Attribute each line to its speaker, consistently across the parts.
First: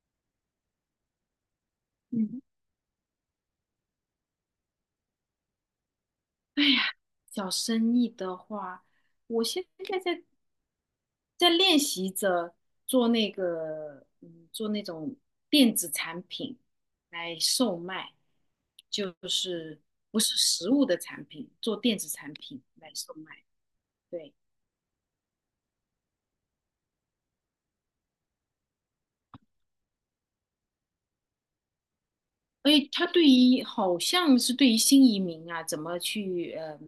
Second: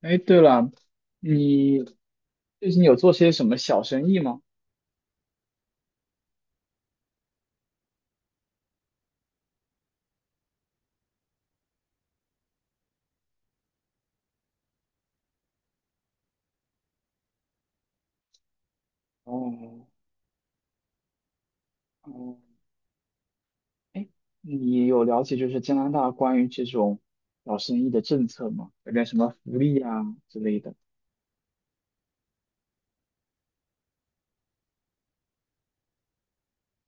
Speaker 1: 哎，对了，你
Speaker 2: 嗯。
Speaker 1: 最近有做些什么小生意吗？
Speaker 2: 哎呀，小生意的话，我现在在练习着做那个，做那种电子产品来售卖，就是
Speaker 1: 哦，
Speaker 2: 不是实物的产品，做电子产
Speaker 1: 哦，
Speaker 2: 品来售卖。
Speaker 1: 哎，
Speaker 2: 对。
Speaker 1: 你有了解加拿大关于这种小生意的政策吗？有点什么福利啊之类的？
Speaker 2: 哎，他对于好像是对于新移民啊，怎么去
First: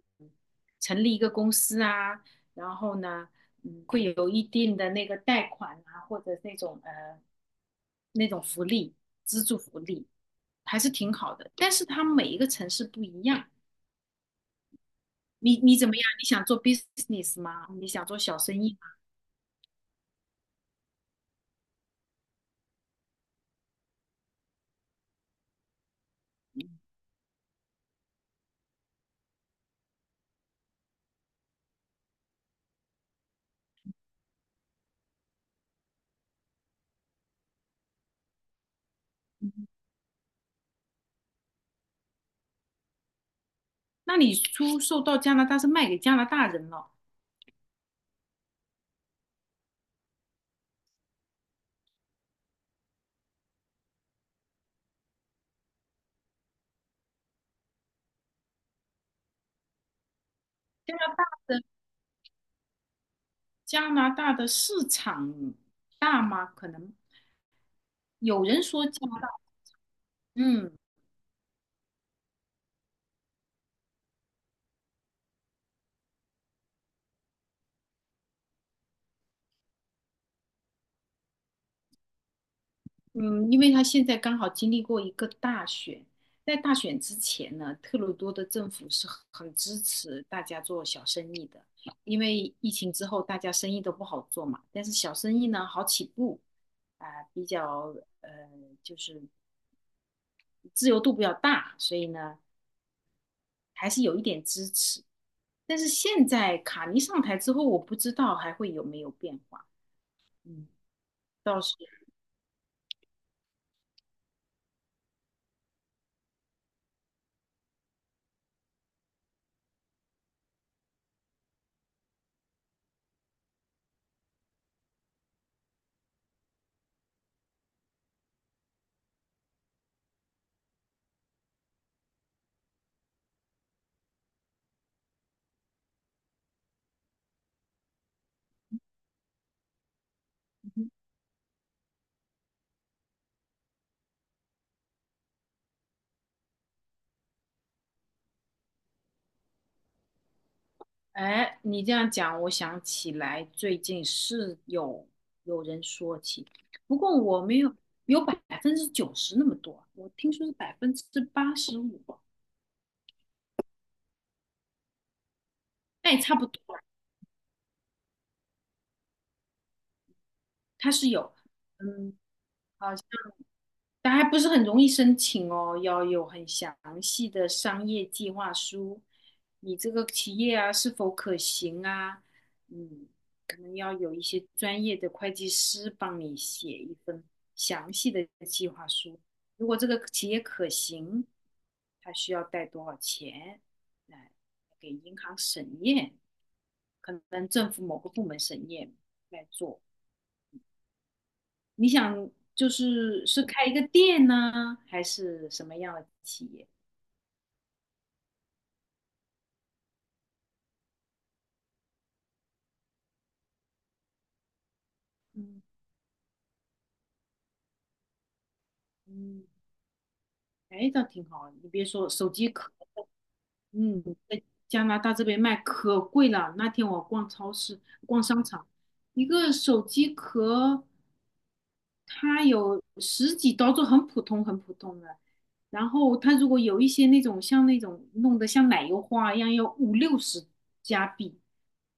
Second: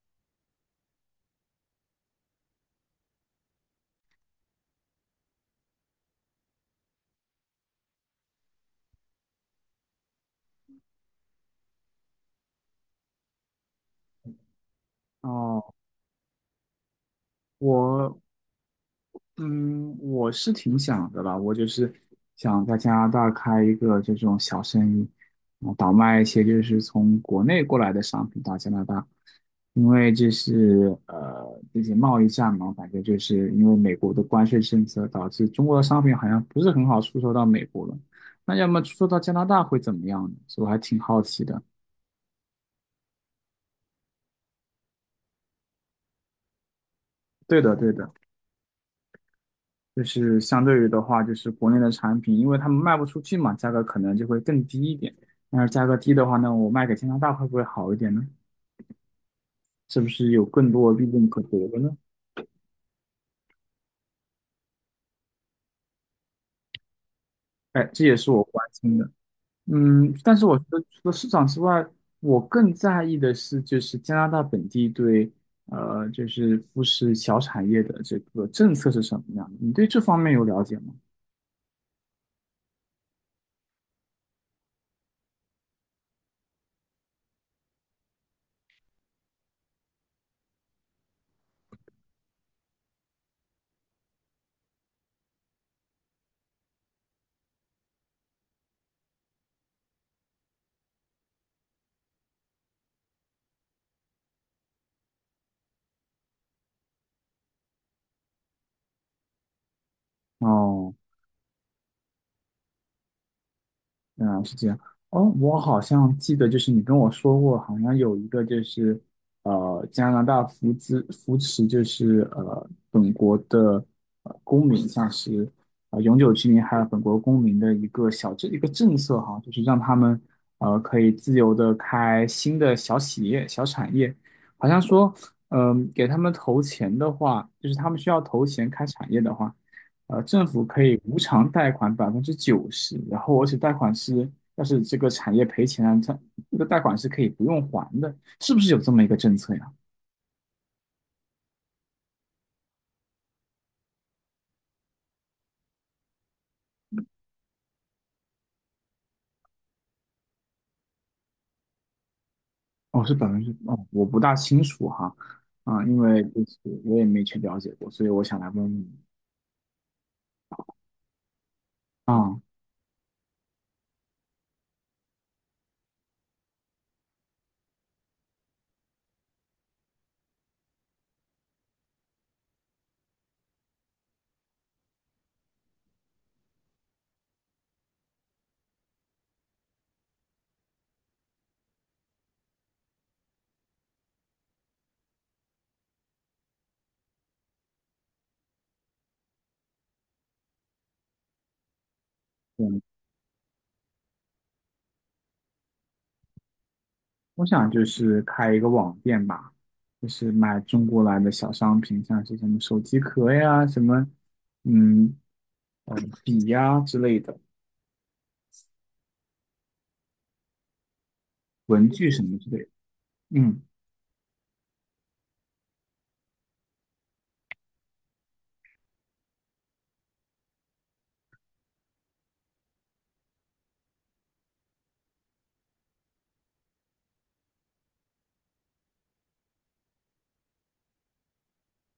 Speaker 2: 成立一个公司啊，然后呢，会有一定的那个贷款啊，或者那种那种福利，资助福利，还是挺好的。但是它每一个城市不一样。你
Speaker 1: 哦，
Speaker 2: 你怎么样？你想做 business 吗？你想做
Speaker 1: 我
Speaker 2: 小生意吗？
Speaker 1: 嗯，我是挺想的吧，我就是想在加拿大开一个这种小生意，啊，倒卖一些就是从国内过来的商品到加拿大，因为这是这些贸易战嘛，感觉就是因为美国的关税政策导致中国的商品好像不是很好出售到美国了，那要么出售到加拿大会怎么样呢？所以我还挺好奇的。
Speaker 2: 那你出售到加拿大是卖给加拿大人了。
Speaker 1: 对的，对的。就是相对于的话，就是国内的产品，因为他们卖不出去嘛，价格可能就会更低一点。那价格低的话呢，我卖给加拿大会不会好一点呢？是不是有更多
Speaker 2: 加
Speaker 1: 利
Speaker 2: 拿大
Speaker 1: 润可
Speaker 2: 的
Speaker 1: 得的呢？
Speaker 2: 加拿大的市场大吗？可能
Speaker 1: 哎，这也是我
Speaker 2: 有人
Speaker 1: 关
Speaker 2: 说
Speaker 1: 心
Speaker 2: 加
Speaker 1: 的。
Speaker 2: 拿大。
Speaker 1: 嗯，但是我觉
Speaker 2: 嗯。
Speaker 1: 得除了市场之外，我更在意的是就是加拿大本地对就是富士小产业的这个政策是什么样的？你对这方面有了解吗？
Speaker 2: 嗯，因为他现在刚好经历过一个大选，在大选之前呢，特鲁多的政府是很支持大家做小生意的，因为疫情之后大家生意都不好做嘛，但是小生意呢好起步，啊、比较呃就是自由度比较大，所以呢还是有一点支持。但是现在卡尼上台之后，我不知道还会有没有变化。嗯。
Speaker 1: 哦。嗯，是这样。哦，我好像记得，就是你跟我说过，好像有一个就是，呃，加拿大扶资扶持，就是呃，本国的公民，像是永久居民还有本国公民的一个政策哈，就是让他们可以自由的开新的小企业、小产业，好像说，嗯、给他们投钱的话，就是他们需要投钱开产业的话。呃，政府可以无偿贷款90%，然后而且贷款是，要是这个产业赔钱了，它这个贷款是可以不用还的，是不是有这么一个政策呀？
Speaker 2: 哎，你这样讲，我想起来最近是有人说起，不过我没有有90%那么多，我听说是85%，
Speaker 1: 哦，是百分之，哦，我不大清楚哈，啊，因
Speaker 2: 那也
Speaker 1: 为
Speaker 2: 差
Speaker 1: 就
Speaker 2: 不
Speaker 1: 是
Speaker 2: 多。
Speaker 1: 我也没去了解过，所以我想来问问你
Speaker 2: 它是有，嗯，
Speaker 1: 啊，
Speaker 2: 好。但还不是很容易申请哦，要有很详细的商业计划书，你这个企业啊是否可行啊？嗯，可能要有一些专业的会计师帮你写一份详细的计划书。如果这个企业可行，它需要贷多少钱？来给银行审验，可能政府某个部门审验来做。你想就
Speaker 1: 嗯，
Speaker 2: 是是开一个店呢，还是什么样的企业？
Speaker 1: 我想就是开一个网店吧，就是卖中国来的小商品，像是什么手机壳呀，什么，嗯，
Speaker 2: 嗯
Speaker 1: 呃，笔呀之类的，
Speaker 2: 嗯。哎，倒挺好。你别
Speaker 1: 文具
Speaker 2: 说，
Speaker 1: 什
Speaker 2: 手
Speaker 1: 么之
Speaker 2: 机
Speaker 1: 类的，
Speaker 2: 壳，
Speaker 1: 嗯。
Speaker 2: 嗯，加拿大这边卖可贵了。那天我逛超市、逛商场，一个手机壳它有十几刀，就很普通、很普通的。然后它如果有一些那种像那种弄得像奶油花一样，要五六十加币，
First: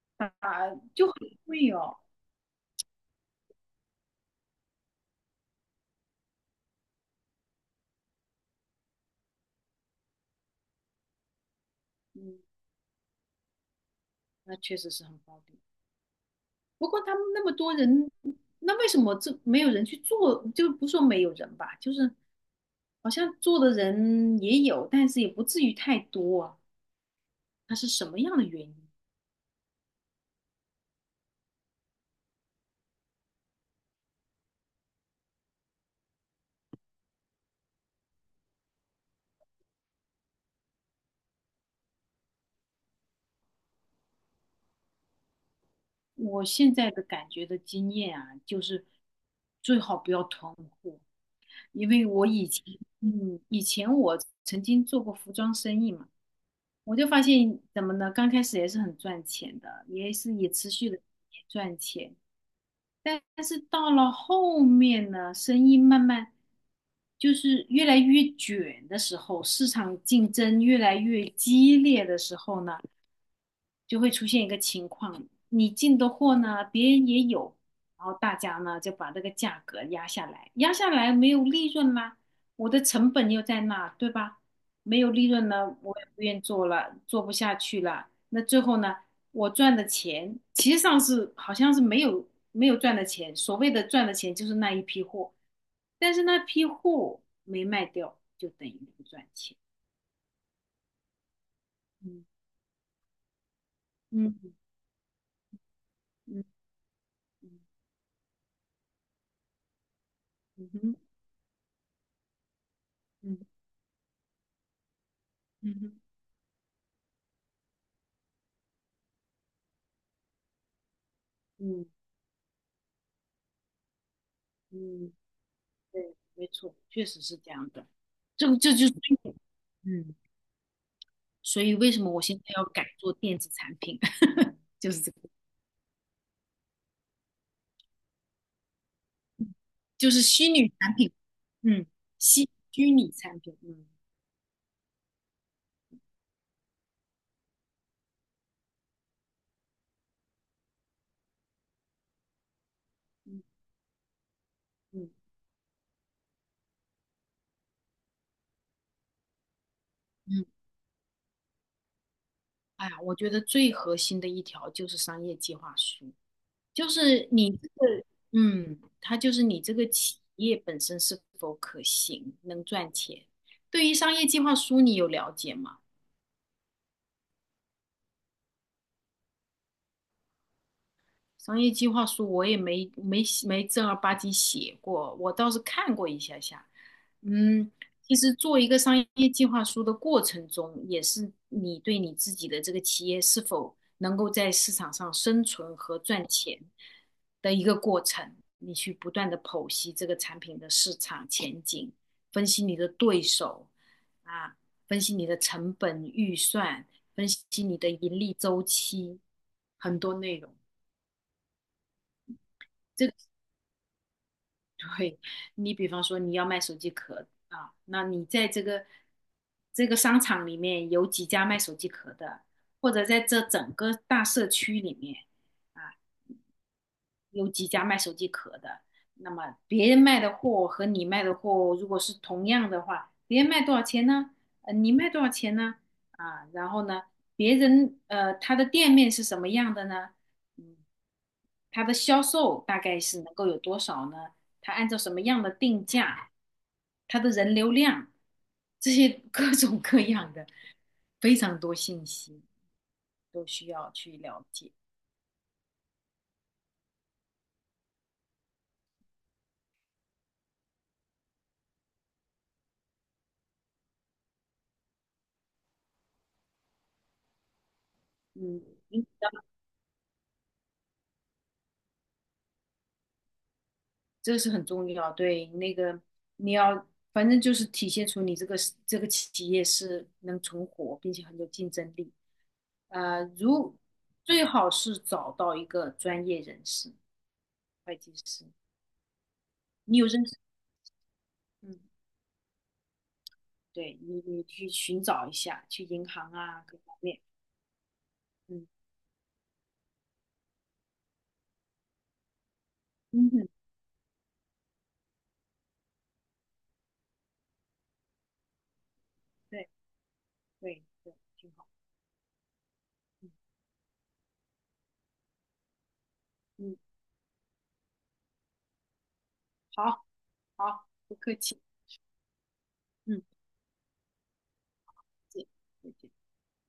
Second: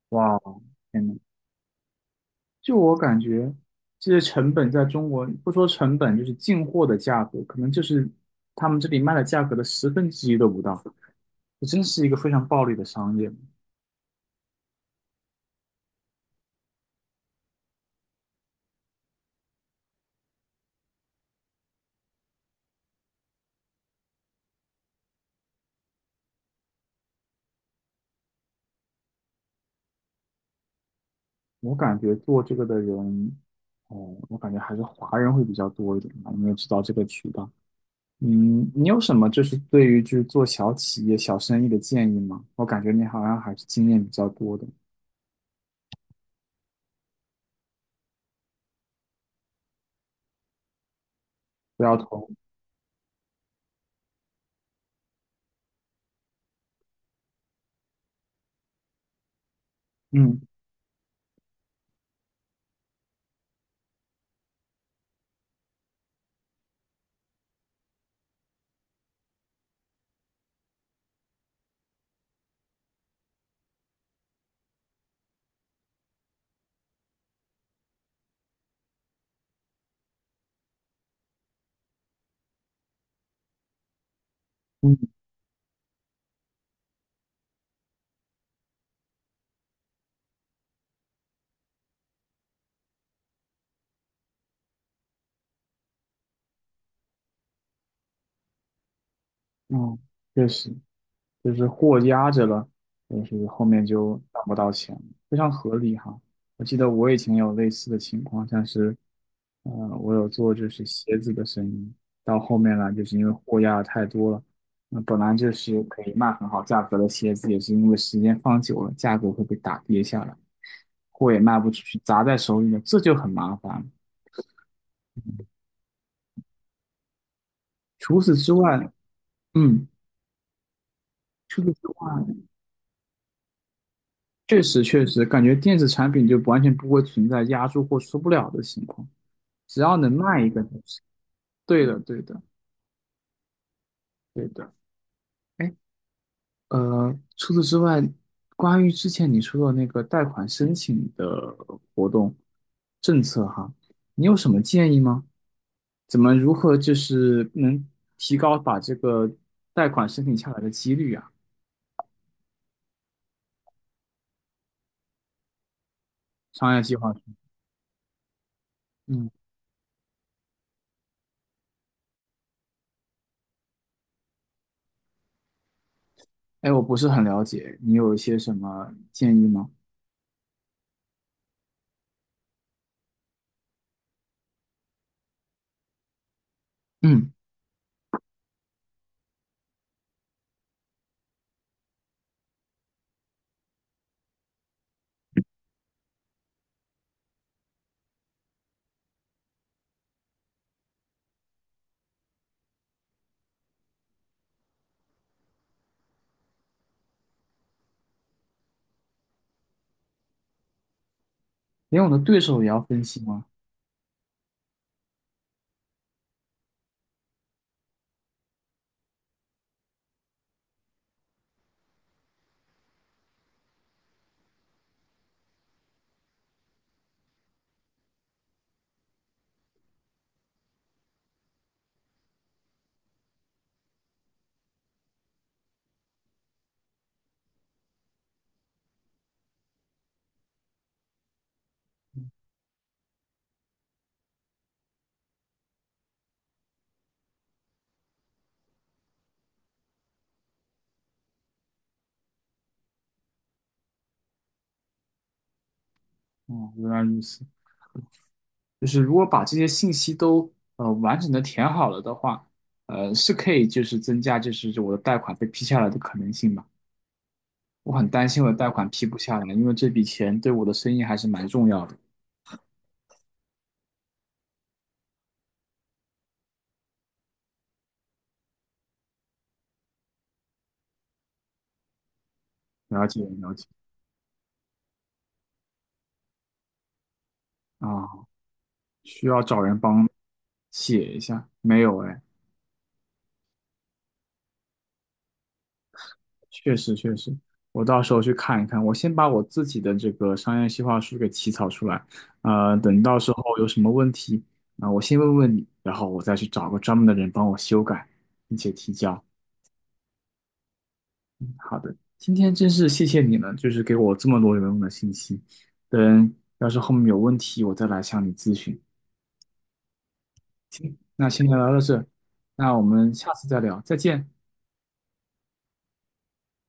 Speaker 1: 哇哦，天
Speaker 2: 就
Speaker 1: 呐，
Speaker 2: 很贵哦。
Speaker 1: 就我感觉，这些成本在中国不说成本，就是进货的价格，可能就是他们这里卖的价格的1/10都不到。这真是一个非
Speaker 2: 嗯，
Speaker 1: 常暴利的商业。
Speaker 2: 那确实是很高的。不过他们那么多人，那为什么这没有人去做？就不说没有人吧，就是好像做的人也有，但是也不至于太多啊。它是什么样的原因？
Speaker 1: 我感觉做这个的人，哦，我感觉还是华人会比较多一点吧，因为知道这个渠道。嗯，你有什么就是对于就是做小企业、小生意的建议吗？我感觉你好像还是经验比较多的，
Speaker 2: 我现在的感觉的经验啊，就是最好不要囤货。
Speaker 1: 不
Speaker 2: 因
Speaker 1: 要
Speaker 2: 为我
Speaker 1: 投。
Speaker 2: 以前，嗯，以前我曾经做过服装生意嘛，我就发现怎么呢？刚开始也是很赚钱的，也是
Speaker 1: 嗯
Speaker 2: 也持续的赚钱。但是到了后面呢，生意慢慢就是越来越卷的时候，市场竞争越来越激烈的时候呢，就会出现一个情况，你进的货呢，别人也有，然后大家呢就把这个价格压下来，压下来没有利润啦，我的成本又在那，对吧？
Speaker 1: 嗯
Speaker 2: 没有利润呢，我也不愿做了，做不下去了。那最后呢，我赚的钱其实上是好像是没有赚的钱，所谓的赚的钱就是那一批货，但是那批货没卖掉，就等于不赚钱。
Speaker 1: 哦，确实。就是货压
Speaker 2: 嗯
Speaker 1: 着了，就是后面就拿
Speaker 2: 嗯，
Speaker 1: 不到钱了非常合理哈。
Speaker 2: 嗯，嗯
Speaker 1: 我记得我以前有
Speaker 2: 嗯
Speaker 1: 类似的情况，像是，呃，我有做就
Speaker 2: 嗯
Speaker 1: 是
Speaker 2: 哼，
Speaker 1: 鞋子的生意，到后面来就是因为
Speaker 2: 嗯，
Speaker 1: 货压的太多了，那本来就
Speaker 2: 嗯
Speaker 1: 是
Speaker 2: 哼。
Speaker 1: 可以卖很好价格的鞋子，也是因为时间放久了，价格会被打跌下来，货也卖不出
Speaker 2: 嗯
Speaker 1: 去，砸在手里了，这就很麻烦。
Speaker 2: 嗯，对，没错，确实是这样的。
Speaker 1: 除此
Speaker 2: 这
Speaker 1: 之
Speaker 2: 个这就
Speaker 1: 外，
Speaker 2: 是，
Speaker 1: 嗯，
Speaker 2: 嗯，
Speaker 1: 除
Speaker 2: 所
Speaker 1: 此
Speaker 2: 以
Speaker 1: 之
Speaker 2: 为什么我现在
Speaker 1: 外，
Speaker 2: 要改做电子产品，
Speaker 1: 确 实
Speaker 2: 就是
Speaker 1: 确
Speaker 2: 这个，
Speaker 1: 实感觉电子产品就完全不会存在压住货出不了的情况。
Speaker 2: 嗯
Speaker 1: 只要能
Speaker 2: 就是
Speaker 1: 卖一
Speaker 2: 虚
Speaker 1: 个
Speaker 2: 拟
Speaker 1: 东
Speaker 2: 产
Speaker 1: 西
Speaker 2: 品，
Speaker 1: 对
Speaker 2: 嗯，
Speaker 1: 的，对的，
Speaker 2: 虚拟产品，嗯
Speaker 1: 对的。哎，除此之外，关于之前你说的那个贷款申请的活动政
Speaker 2: 嗯，
Speaker 1: 策哈，你有什么建议
Speaker 2: 嗯
Speaker 1: 吗？怎么如何就是能提高把这个贷款申请
Speaker 2: 嗯。
Speaker 1: 下来的几率啊？
Speaker 2: 哎呀，我觉得最核心的一条就是商业计划书，
Speaker 1: 商业
Speaker 2: 就
Speaker 1: 计划书，
Speaker 2: 是你这个，嗯，它
Speaker 1: 嗯，
Speaker 2: 就是你这个企业本身是否可行，能赚钱。对于商业计划书，你有了解吗？
Speaker 1: 哎，我不是很了解，你有一些什么建议吗？
Speaker 2: 商业计划书我也没正儿八经写过，我倒是看过一下下。
Speaker 1: 嗯，
Speaker 2: 嗯，其实做一个商业计划书的过程中，也是你对你自己的这个企业是否能够在市场上生存和赚钱的一个过程。你去不断的剖析这个产品的市场前景，分析你的对手啊，分析你的成本预算，分析你的盈利周期，很多内容。
Speaker 1: 连我的对手也要分
Speaker 2: 这
Speaker 1: 析吗？
Speaker 2: 对，你比方说你要卖手机壳啊，那你在这个商场里面有几家卖手机壳的，或者在这整个大社区里面。啊。有几家卖手机壳的，那么别人卖的货和你卖的货如果是同样的话，别人卖多少钱呢？你卖多少钱呢？啊，然后呢，别人他的店面是什么样的呢？嗯，他的销售大概是能够有多少呢？他按照什么样的定价？他的人流量，这些 各种各样的非常多信息都需要去了解。
Speaker 1: 哦，原来如此。就是如果把这些信息都完整的填好了的话，是可以就是增加就是我的贷款被批下来的可能性吧。我很担心我的
Speaker 2: 嗯，
Speaker 1: 贷款批不下来，因为这笔钱对我的生意还是蛮重要的。
Speaker 2: 这个是很重要。对，那个你要，反正就是体现出你这个企业是能存活，并且很有竞争力。
Speaker 1: 了解
Speaker 2: 呃，
Speaker 1: 了解
Speaker 2: 如最好是找到一个专业人士，会计
Speaker 1: 啊，
Speaker 2: 师，
Speaker 1: 需要找人
Speaker 2: 你有
Speaker 1: 帮
Speaker 2: 认识，
Speaker 1: 写一下，
Speaker 2: 嗯，
Speaker 1: 没有哎。
Speaker 2: 对你去寻找一下，去银行啊
Speaker 1: 确
Speaker 2: 各
Speaker 1: 实
Speaker 2: 方
Speaker 1: 确
Speaker 2: 面，
Speaker 1: 实，我到时候去看
Speaker 2: 嗯，
Speaker 1: 一看。我先把我自己的这个商业计划书给起草出来，呃，等到
Speaker 2: 嗯
Speaker 1: 时候
Speaker 2: 哼，
Speaker 1: 有什么问题，啊、我先问问你，然后我再去找个专门的人帮我修改，并且提交。
Speaker 2: 对对对，挺好，
Speaker 1: 好的，今天真是谢谢
Speaker 2: 嗯
Speaker 1: 你了，就是给我这么多有用的信息。等要
Speaker 2: 嗯，
Speaker 1: 是后面有问题，我再来向你咨询。
Speaker 2: 好好，不
Speaker 1: 那
Speaker 2: 客
Speaker 1: 先聊
Speaker 2: 气，
Speaker 1: 到这，那我们
Speaker 2: 嗯，
Speaker 1: 下次再聊，再见。
Speaker 2: 再见。再见